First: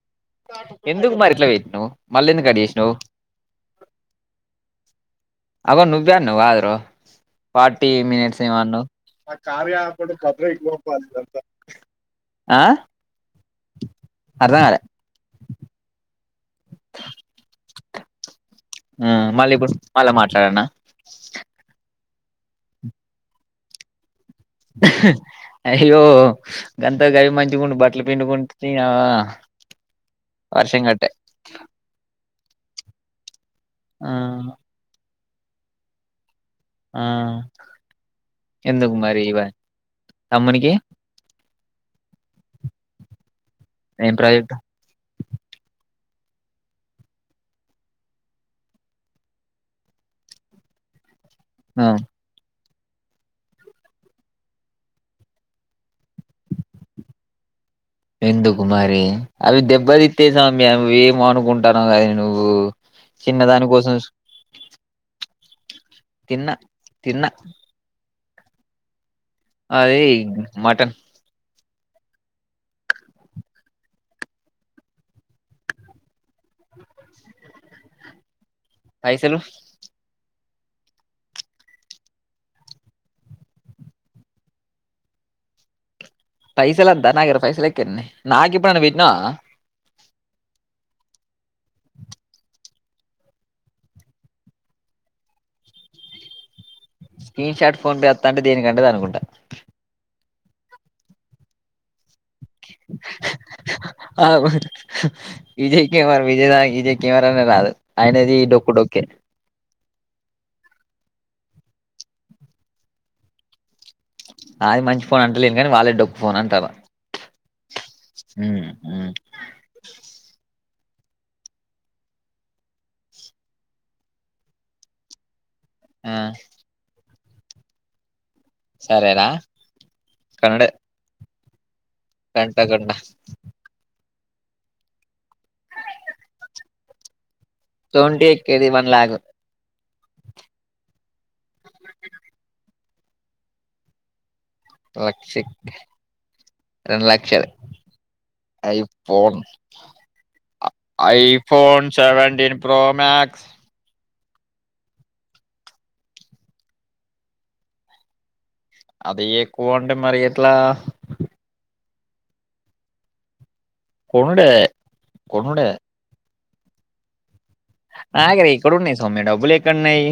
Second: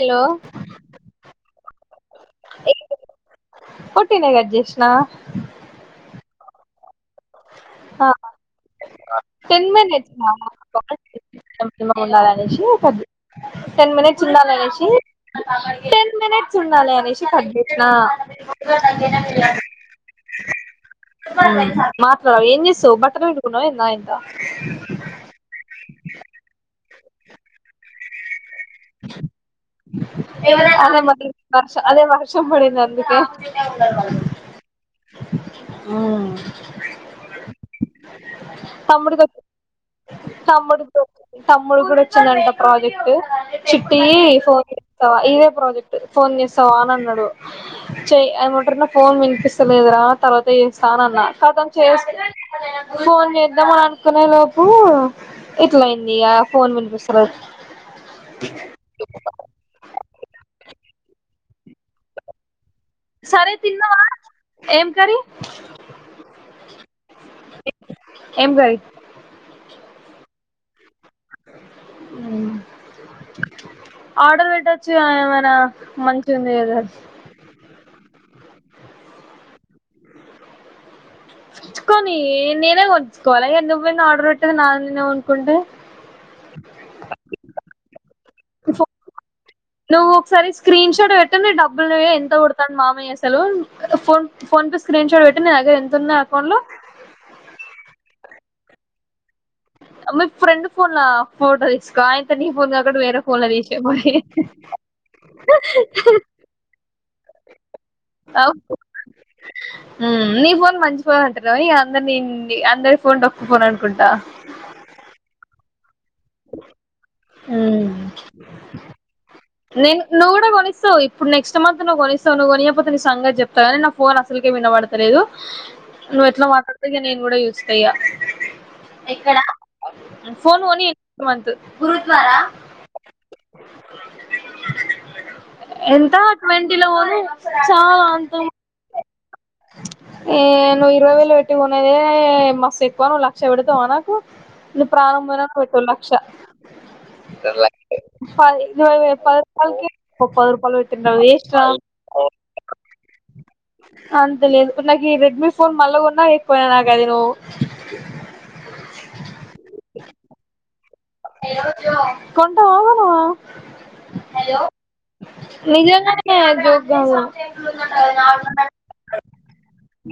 Hello ఎందుకు మరిట్లా వెత్తినావు మళ్ళీ ఎందు కట్ చేసినవ్ పొట్టినే కట్ చేసిన అగో నువ్వే అన్నావ్ గా బ్రో ఫార్టీ మినిట్స్ ఇమో అన్నవ్ టెన్ మినిట్ [unintelligible] ఆ ఉండాలనేసి ఒక టెన్ మినిట్స్ అర్థం కాలే ఉన్నాలనేసి టూ మినిట్స్ తుండాలే అని కట్ చేసిన ఆ మళ్ళీ ఇప్పుడు మళ్ళా మాట్లాడనా ఉమ్ మాట్లాడు ఏం చేస్తావ్ బట్టలు పిండు తిన్నావా నయి అయ్యో గంత గది మంచిగాగుంట బట్టలు పిండుకుంటే ఇవ వర్షం అదే మ గట్టే వష అదే వర్ష [inaudible] వర్షం పడిందండి ఇక [unintelligible] ఆ వాళ్ళు మ్మ్ ఆ ఎందుకు తమ్ముడుకి మరి వ ఇవ తమ్మునికి తమ్ముడు గొచ్ తమ్ముడు కూడా వచ్చిందట ప్రాజెక్టు చుట్టి ఏం ప్రాజెక్ట్ ఫోర్ ఇయర్స్ ఇవే ప్రాజెక్ట్స్ ఫోన్ చేస్తావా అని అన్నాడు చెయ ఏమంటారు నా ఫోన్ వినిపిస్తలేదురా తర్వాత చేస్తా అని అన్నా అతను ఆ చేస్తే అద ఫోన్ చేద్దాం అని అనుకునే లోపు ఇట్లాయింది విందు కుమారి అవి దెబ్బ తీస్తాయి స్వామీ అవి మన ఉంటునకదే కానీ నువ్వు సరే చిన్నదాని కోసం తిన్నావా ఏం కరి అ [inaudible] తిన్న తిన్న ఏం కర్రి మాది మటన్ మ్మ్ ఆర్డర్ పెట్టొచ్చుగా ఏమైనా మంచిగా ఏదో పైసలు ఉంచుకొని నేనే ఉంచుకోవాల నువైన ఆర్డర్ పెట్టేది నా నేనే కొనుకుంటే పైసలొద్దా నాగరా పైసల ఏవ్ త్తున్నె నువ్వు ఒకసారి స్క్రీన్ షాట్ పోటో పెట్ డబ్బులు ఎంత కడుతునాడు మామయ్య అసలు phone PhonePe screenshot పెట్టి నా దగ్గర ఎంత ఉన్నాయి అకౌంట్ లో స్క్రీన్ షాట్ ఫోన్ పే వస్తా దీనికి అంటదు అనుకుంటా ఫ్రెండ్ ఫోన్లా ఫోటో తీస్ స్కో అయితే నీ ఫోన్ కాకుండా వేరే ఫోన్ల తీష పో ఆ ఇవరనే రాదు అయనది డొక్కు డొక్కే ఉమ్, నీ ఫోన్ మంచిపోన్ అంటున్నా ఇక అందరి అందరి ఫోన్ డోక్కుపోను అనుకుంటా అది మంచి ఫోన్ అంటలేను కానీ వాళ్ళ డొక్ పోన్ పోన్ అంటారా మ్మ్ హ్మ్ నేన్ నువ్ కూడా కొనిస్తావ్ ఇప్పుడు నెక్స్ట్ మంత్ నువ్ కొనిస్తావు నువ్వుకొనియక పోతే నీ సంగత్ జెప్త కానీ నా ఫోన్ అసలుకే వినబడతలేదు ఆ నువ్వు ఎట్లా మాట్లాడద నను కూడా యూస్ చేయ సరేనా ఇక్కడ ఫోన్ కన్నడ కొని వద్దు గంట కొన్న ఎంత ట్వంటీ లో పోను తోంటే ఎక్కేది వన్ లాక్ ఏ నువ్వు ఇరవై వేలు పెట్టు కొనేదే మస్తు ఎక్కువ నువ్వు లక్ష పెడతావా నాకు ఇది లక్ష ప్రారంభంమ పో లక్ష రెండు లక్షలు ఇది ప ఐఫోన్ రపా ప రూపాయల నువ్వు వేస్ట్ రా ఐఫోన్ సెవెంటీన్ ప్రో మ్యాక్స్ అంతేలేదు నాకు ఈ రెడ్మీ ఫోన్ మళ్లగోన్నా ఎక్కువయినా నాకు అది ను అది ఎక్కువ అంటే మరి ఎట్లా కొంటవా నువ్ కొనుడే కొనుడే ఏ జోక్ కాదు ఆగరే ఎక్కడున్నాయి సౌమ్య డబ్బులు ఎక్కడన్నాయి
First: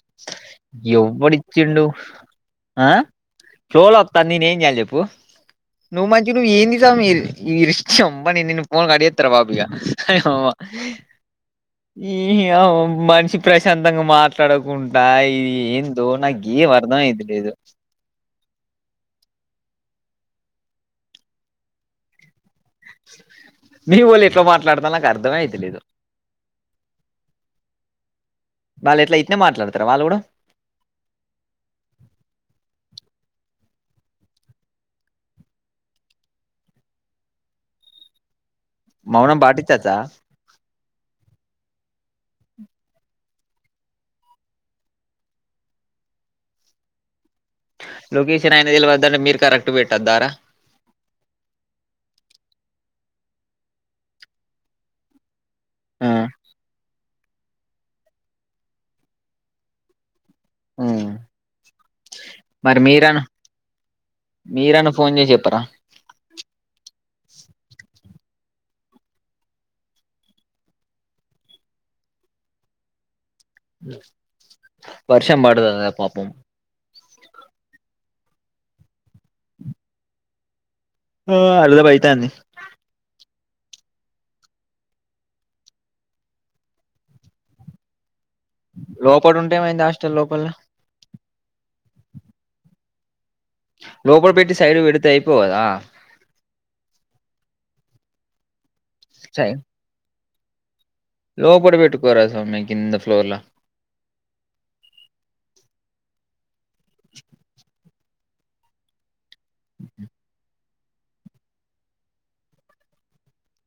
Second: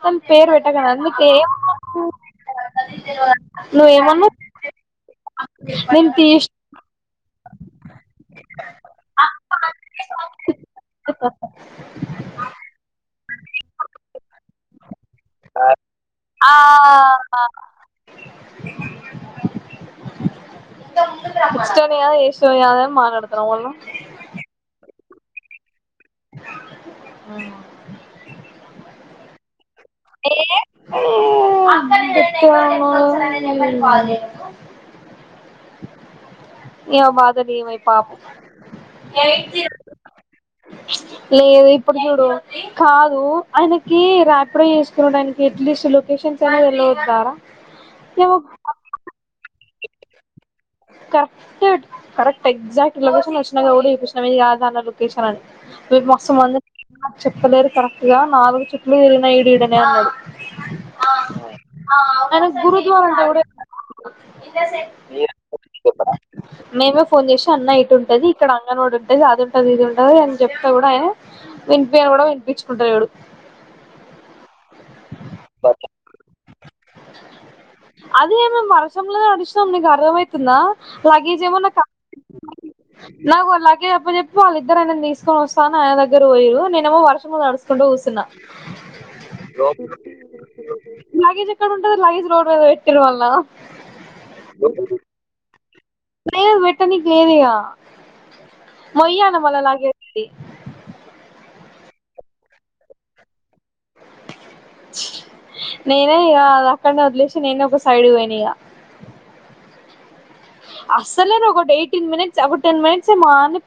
ఆమ్ పేరు పెట్టగానా అందుకే ఏమనవు ఆ నువ్ నువ్ ఫ్లోలో వత్తాంది ఏమన్నావ్ నువ్వు మంచి నువ్వు ఏంది సామి ఈరిషాంబన్, నిన్ ఫోన్ కట్ జెత్తారా బాబు ఇగ యమ్మ ఈ యమ్ మనిషి ప్రశాంతంగా మాట్లాడ కుంటాయి ఏందో నాకు ఆ ఏ అర్ధం అయితలేదు కుచ్చి తోనే కదా ఏశ్ సోద్ కాద్ అన్ మాట్లాడుతున్నావ్ మళ్ళ అర్ధమయ్తిలెడు వాళ్ళు ఎట్లా ఇట్నే మాట్లాడతారు వాళ్ళు కూడా మ [unintelligible] ఏ మాదలిమయి పాపం మౌనం బాటిచ్చుచా లేదు ఇప్పుడు చూడు కాదు, ఆయనకి రాపిడో చేసుకునుడు దానికి ఎట్లీస్ట్ లొకేషన్స్ అన తెలువద్దా రా. లొకేషన్ అయిన తెలువద్దా అన్ మీరు కరక్ ట్టు పెట్టొద్దా రా correct correct exact location వచ్చినా గౌడీ చూస్నం ఏది యా దాంట్లో లొకేషన్ అని మీరు ఆ మోసం మొందే చెప్పలేరు కరెక్ట్ గా నాలుగు చుట్లు తిరిగిన ఈడ్ ఈడనే అన్నది ఉమ్ ఆ తను మరి గురుద్వారా మీరన్న అంటే గుడ మీరన్న ఫోన్ చేసి చెప్పరా మేమే ఫోన్ చేసి అన్న ఇటు ఉంటది ఇక్కడ అంగన్వాడి ఉంటది అది ఉంటది ఇది ఉంటది అని చెప్తే గుడ ఆయన వినిపియని గుడ వినిపించుకుంటలేడు వర్షం బడదదా పాపం అదేమో మరస్ వర్షంలో తడిష్నం నీకు అర్ధమైత్ తిన్నా ఆ లగీజ్ ఏమన్నా అర్ధం క అయితాంది నాకు లగీజ్ అప్పజెప్పి వాళ్ళిద్దరె నన్ని తీసుకొని వస్తాను ఆయ దగ్గరి పోయురు నేనేమో వర్షంలో తడుసుకుంటూ కూసున్న లోపల్ ఉంటే ఏమైంది హాష్ టే లోపల లగేజ్ ఎక్కడుంటది లగేజ్ రోడ్ మీద పెట్టిరు వాళ్ళు లోపల్ బెట్టి సైడ్కి పెడితే అయిపోవ్ కదా లేద్ బెట్టనికి లేద్ ఇగ మొయ్యాల మల్ల లగే ఏ లోపడ పెట్టుకోరా సమీ కింద ఫ్లోర్లో నేనే ఇగ అది అక్కడనే వదిలేసి నేనే ఒక సైడ్కి పోయినా ఇగ అసలే నుగు ఎయిటీన్ మినిట్స్ ఒగు టెన్ మినిట్స్ ఏమో ఆన్ని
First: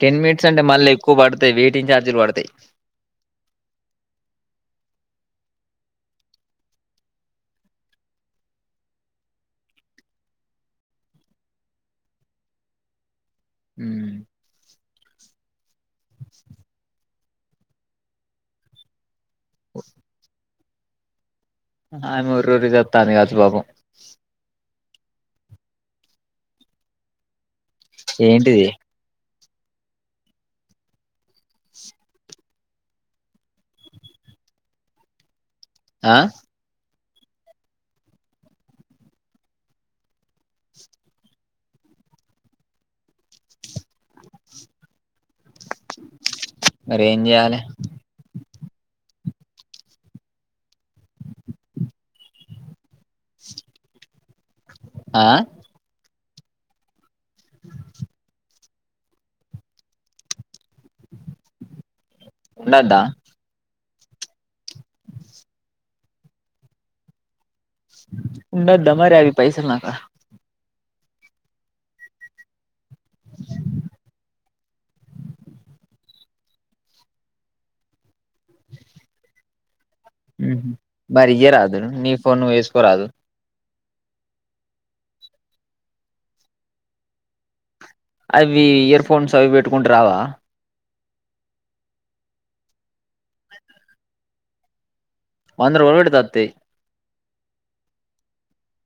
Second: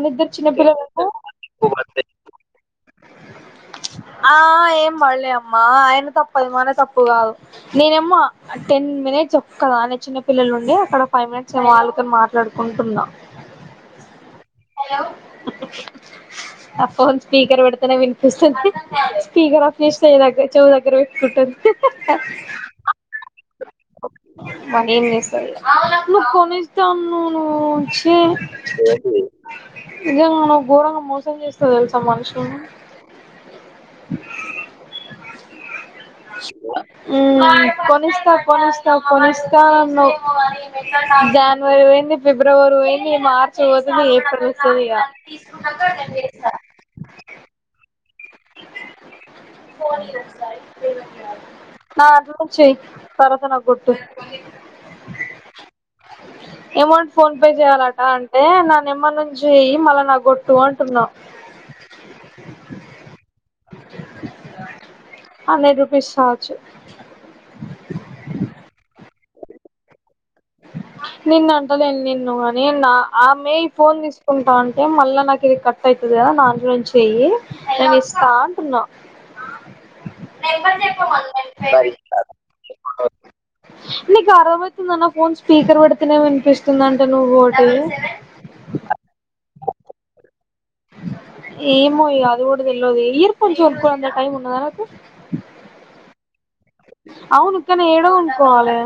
టెన్ మినిట్స్ అంటే మళ్ళీ ఎక్కువ బడ్తై వెయిటింగ్ ఛార్జీలు బడతై ఆ ఏం వాళ్లే అమ్మా ఆయన తప్ అది మన తప్పు గాదు నేనేమ్ము టెన్ మినిట్స్ ఒక్కదానే చిన్న పిల్లలు ఉండి అక్కడ ఫైవ్ మినిట్స్ నేను వాళ్ళతోనే మాట్లాడుకుంటున్నా ఊ ఆ ఫోన్ స్పీకర్ పెడతనే వినిపిస్తుంది స్పీకర్ ఆఫ్ చేస్తే దగ్గర్ చొవ్ దగ్గర పెట్కుంటన్ది ఆయమ్మ ఒర్రి ఒర్రి సత్తాంది కాచు పాపం మనేం జేస్తవ్ లే నువ్ కొనిస్తా అన్నావు నువ్వు చీ ఏంటిది నిజంగా నువ్వు ఘోరంగా మోసం జేస్తవ్ తెల్సా మనుషులను ఆ [unintelligible] ఉమ్ కొనిస్తవ్ కొనిస్తవ్ కొనిస్తా అన్నావ్ జాన్వరి పోయింది ఫిబ్రవరి పోయింది మార్చ్ పోతుంది ఏప్ సరే సరి ఇగ తీస్కున్నంత నేన్ వేస్తా మరి ఏం చేయాలి నీ ఫోన్ ఇయ్యిర ఒకసారి నా దాంట్ల నుంచి చేయ్ పరపున కొట్టు పన్లే ఆ అమౌంట్ ఫోన్ పే చేయాలట అంటే నా నెంబర్ నుంచి చెయ్యి మళ్ళ నా కొట్ తుఅంటున్నా ఉండద్దా హండ్రెడ్ రుపీస్ కావచ్చు ఉండద్ద మరి అవి పైసల్ నాకడ నిన్నంటలేన్ నిన్ను కనీ నా ఆమె ఈ ఫోన్ తీసుకుంటా అంటే మళ్ళా నాకు ఇది కట్ అయితది కదా నాదంట్ల నుంచి చెయ్యి నేను ఇస్తా అంటున్నా హుహ్మ్ మరి ఇయ్యరాదు నీ ఫోన్ నువు యేసుకోరాదు నీకర్ధమైతుందా నాక్ ఫోన్ స్పీకర్ పెడితేనే వినిపిస్తుంది అంటే నువ్వోటి అవి ఇయర్ ఫోన్స్ అవి పెట్టుకుంటే రావా ఏమో ఇగ అది గూడ తెల్వది ఇయర్ ఫోన్స్ కొన్కోడానికి టైం ఉన్ నానకు వంద రూపాలు పెడ్తే అత్తయి అవును కానీ ఏడ కొనుక్కోవాలె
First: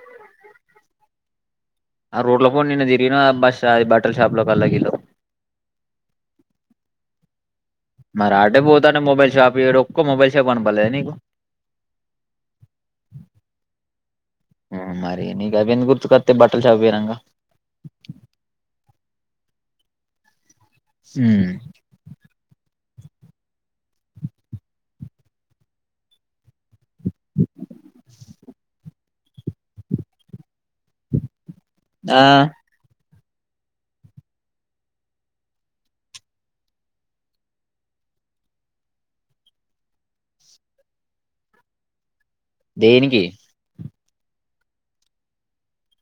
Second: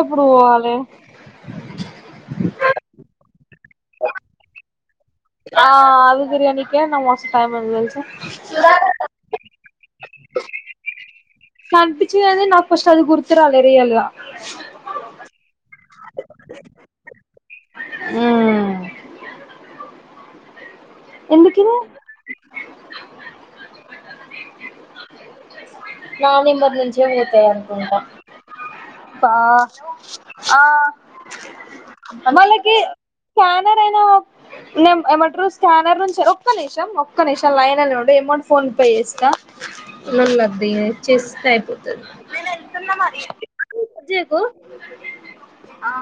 ఎప్పుడు పోవాలె ఆ రోడ్ ల పొంటి నిన్న తిరిగిన బ షాయి బట్టల షాపుల కల్లగిల్లకు ఆ అవి తిరుగనికే నాకు మస్త్ టైం అయింది మరి అటే తెలుసా పోతాంటే మోబైల్ షాపు ఇక్కడ ఒక్క మోబైల్ షాపు కనపడలేదా నీకు కనిపించింది కానీ నాకు ఫస్ట్ అది గుర్తు రాలే రియల్ గా ఆ మరి నీకు అవెందుకు గుర్ కతే బట్టల్ షాపు పోయినంగ ఎందుకిదే నా నెంబర్ నుంచి తిగ పోతాయనుకుంటా పా ఆ ఆ ఎమలికి ఫైవ్ హండ్రెడ్ అయినా నెం ఏమంటరు స్కానర్ నుంచి ఒక్క నిషం ఒక్క నిషం లైన్లనే ఉండు ఎమౌంట్ ఫోన్ పే చేస్తా లొల్లద్దు ఇగ చేస్తే అయిపోతది దేనికి యకు ఆ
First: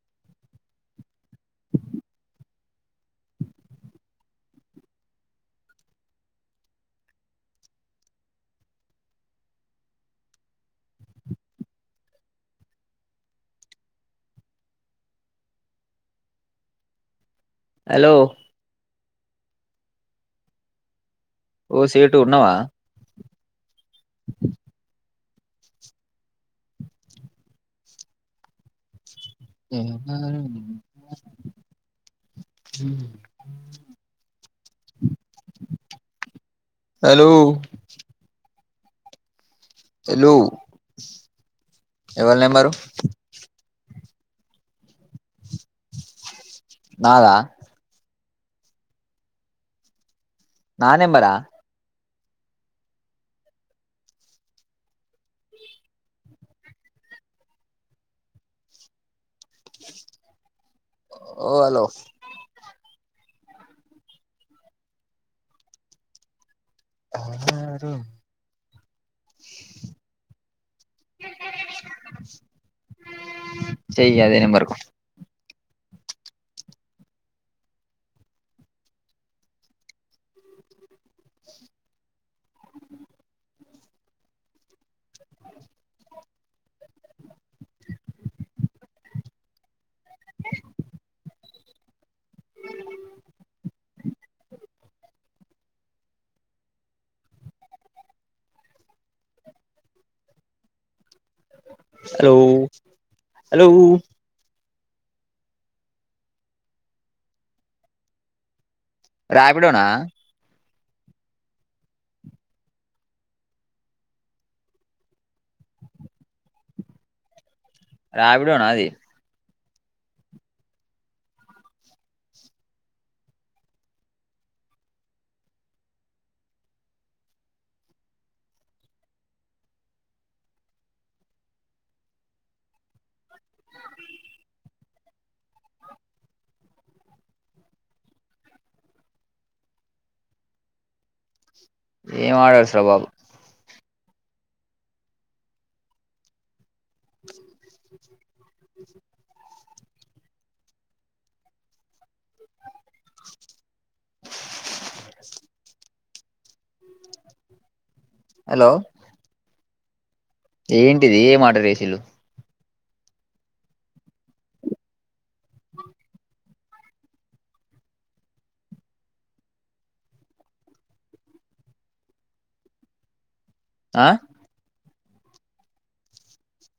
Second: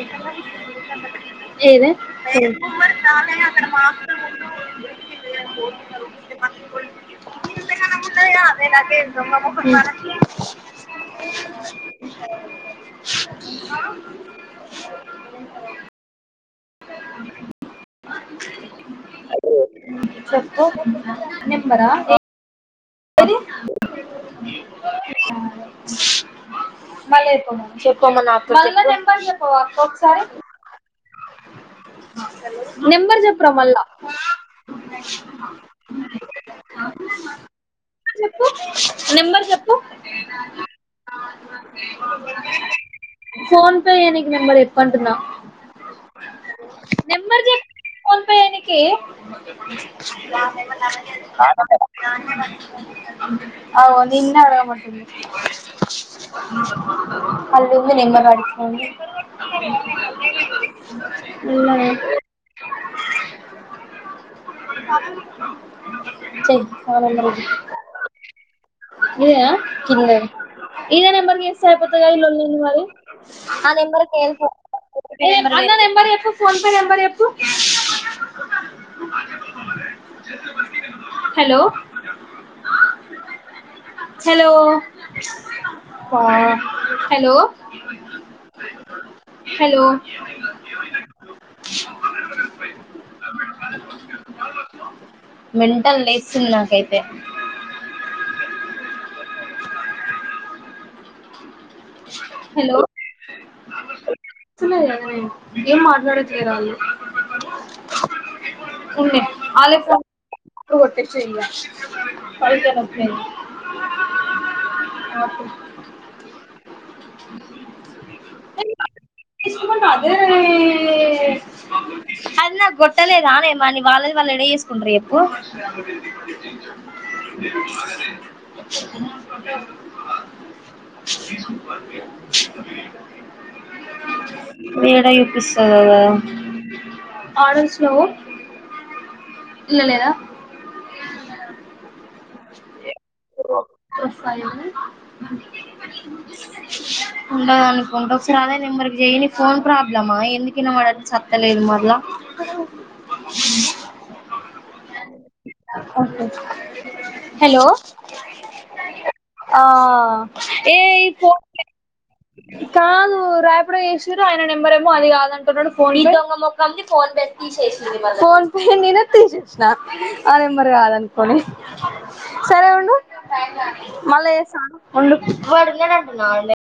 ఎక్కడిదాకా ఏది అక్కడ గింతగానం ఉన్నది కాదే లగేజ్ దొంగమొకం దాన అలో చెప్పు ఓ సేటు ఉన్నవా ఎది మల్ల ఏ పొమ్మను చెప్పు నాతోని చెప్పు మల్ల నెంబర్ చెప్పవా అక్క ఒకసారి నెంబర్ చెప్పురా మల్ల హలో చెప్పు, నెంబర్ చెప్పు హలో ఎవళ నెంబరు చేయినికి నంబరు చెప్పు అంటున్న నాదా దానికి నా నెంబరా అవు నిన్న అడగామటంది అల్లా ఉంది నెంబర్ వాడికి ఫోన్ చెయ్, ఓ హలో నిన్ననే చే నా నెంబర్ కి ఇదేనా కింద ఇదే నెంబర్ కి చేస్తే అయిపోతది ఇ లొల్లి ఏంది మరి ఆ నెంబర్ కి చెయ్యి అదే నెంబర్కు అన్న నెంబర్ చెప్పు ఫోన్ పే నంబర్ చెప్పు హలో హలో అబ్బ హలో హలో, మెంటల్ లేస్తుంది నాకైతే, హలో హలో వినిపిస్తుంది గదానే ఏం మాట్లాడట్లేదు వాళ్ళు ఉండే వాళ్ళే రాపిడోనా ఫోన్ ఇప్పుడు కొట్టేసేయి ఇంకా పైసలు వస్తాయి [inaudible] రాపిడోనా అది అ అదే అదీ నాకు కొట్టలేదునేమాని వాళ్ళది వాళ్ళు ఎడ చేసుకుంట్ర చెప్పు, ఏడ చూపిస్తాదో కదా ఏం ఆర్డర్స్ రా బాబు వస్తాయి ఉండదు అనుకుంటా ఒకసారి ఆ అన్నయ్య నెంబర్ కు చెయి నీ ఫోన్ ప్రాబ్లమా ఎందుకువినబడి సత్తలేదు మల్ల [inaudible] ఉంటాయి హలో హలో ఆ ఏ ఏ ఫోన్ మాట రేసిలు కాదు రాయపుడు చేసిరు ఆయన నెంబర్ ఏమో కాదు రాపిడో వేసిరూ ఆయన నెంబరు కాదంటున్నాడు ఫోన్ంగ మొ ఫోన్ పే తీసేసింది ఫోన్ పే నేనే తీసేసిన ఆ నెంబర్ కాదనుకోని సరే ఉండు ఆ మలే స ఉండు పడునంటున్నావు లే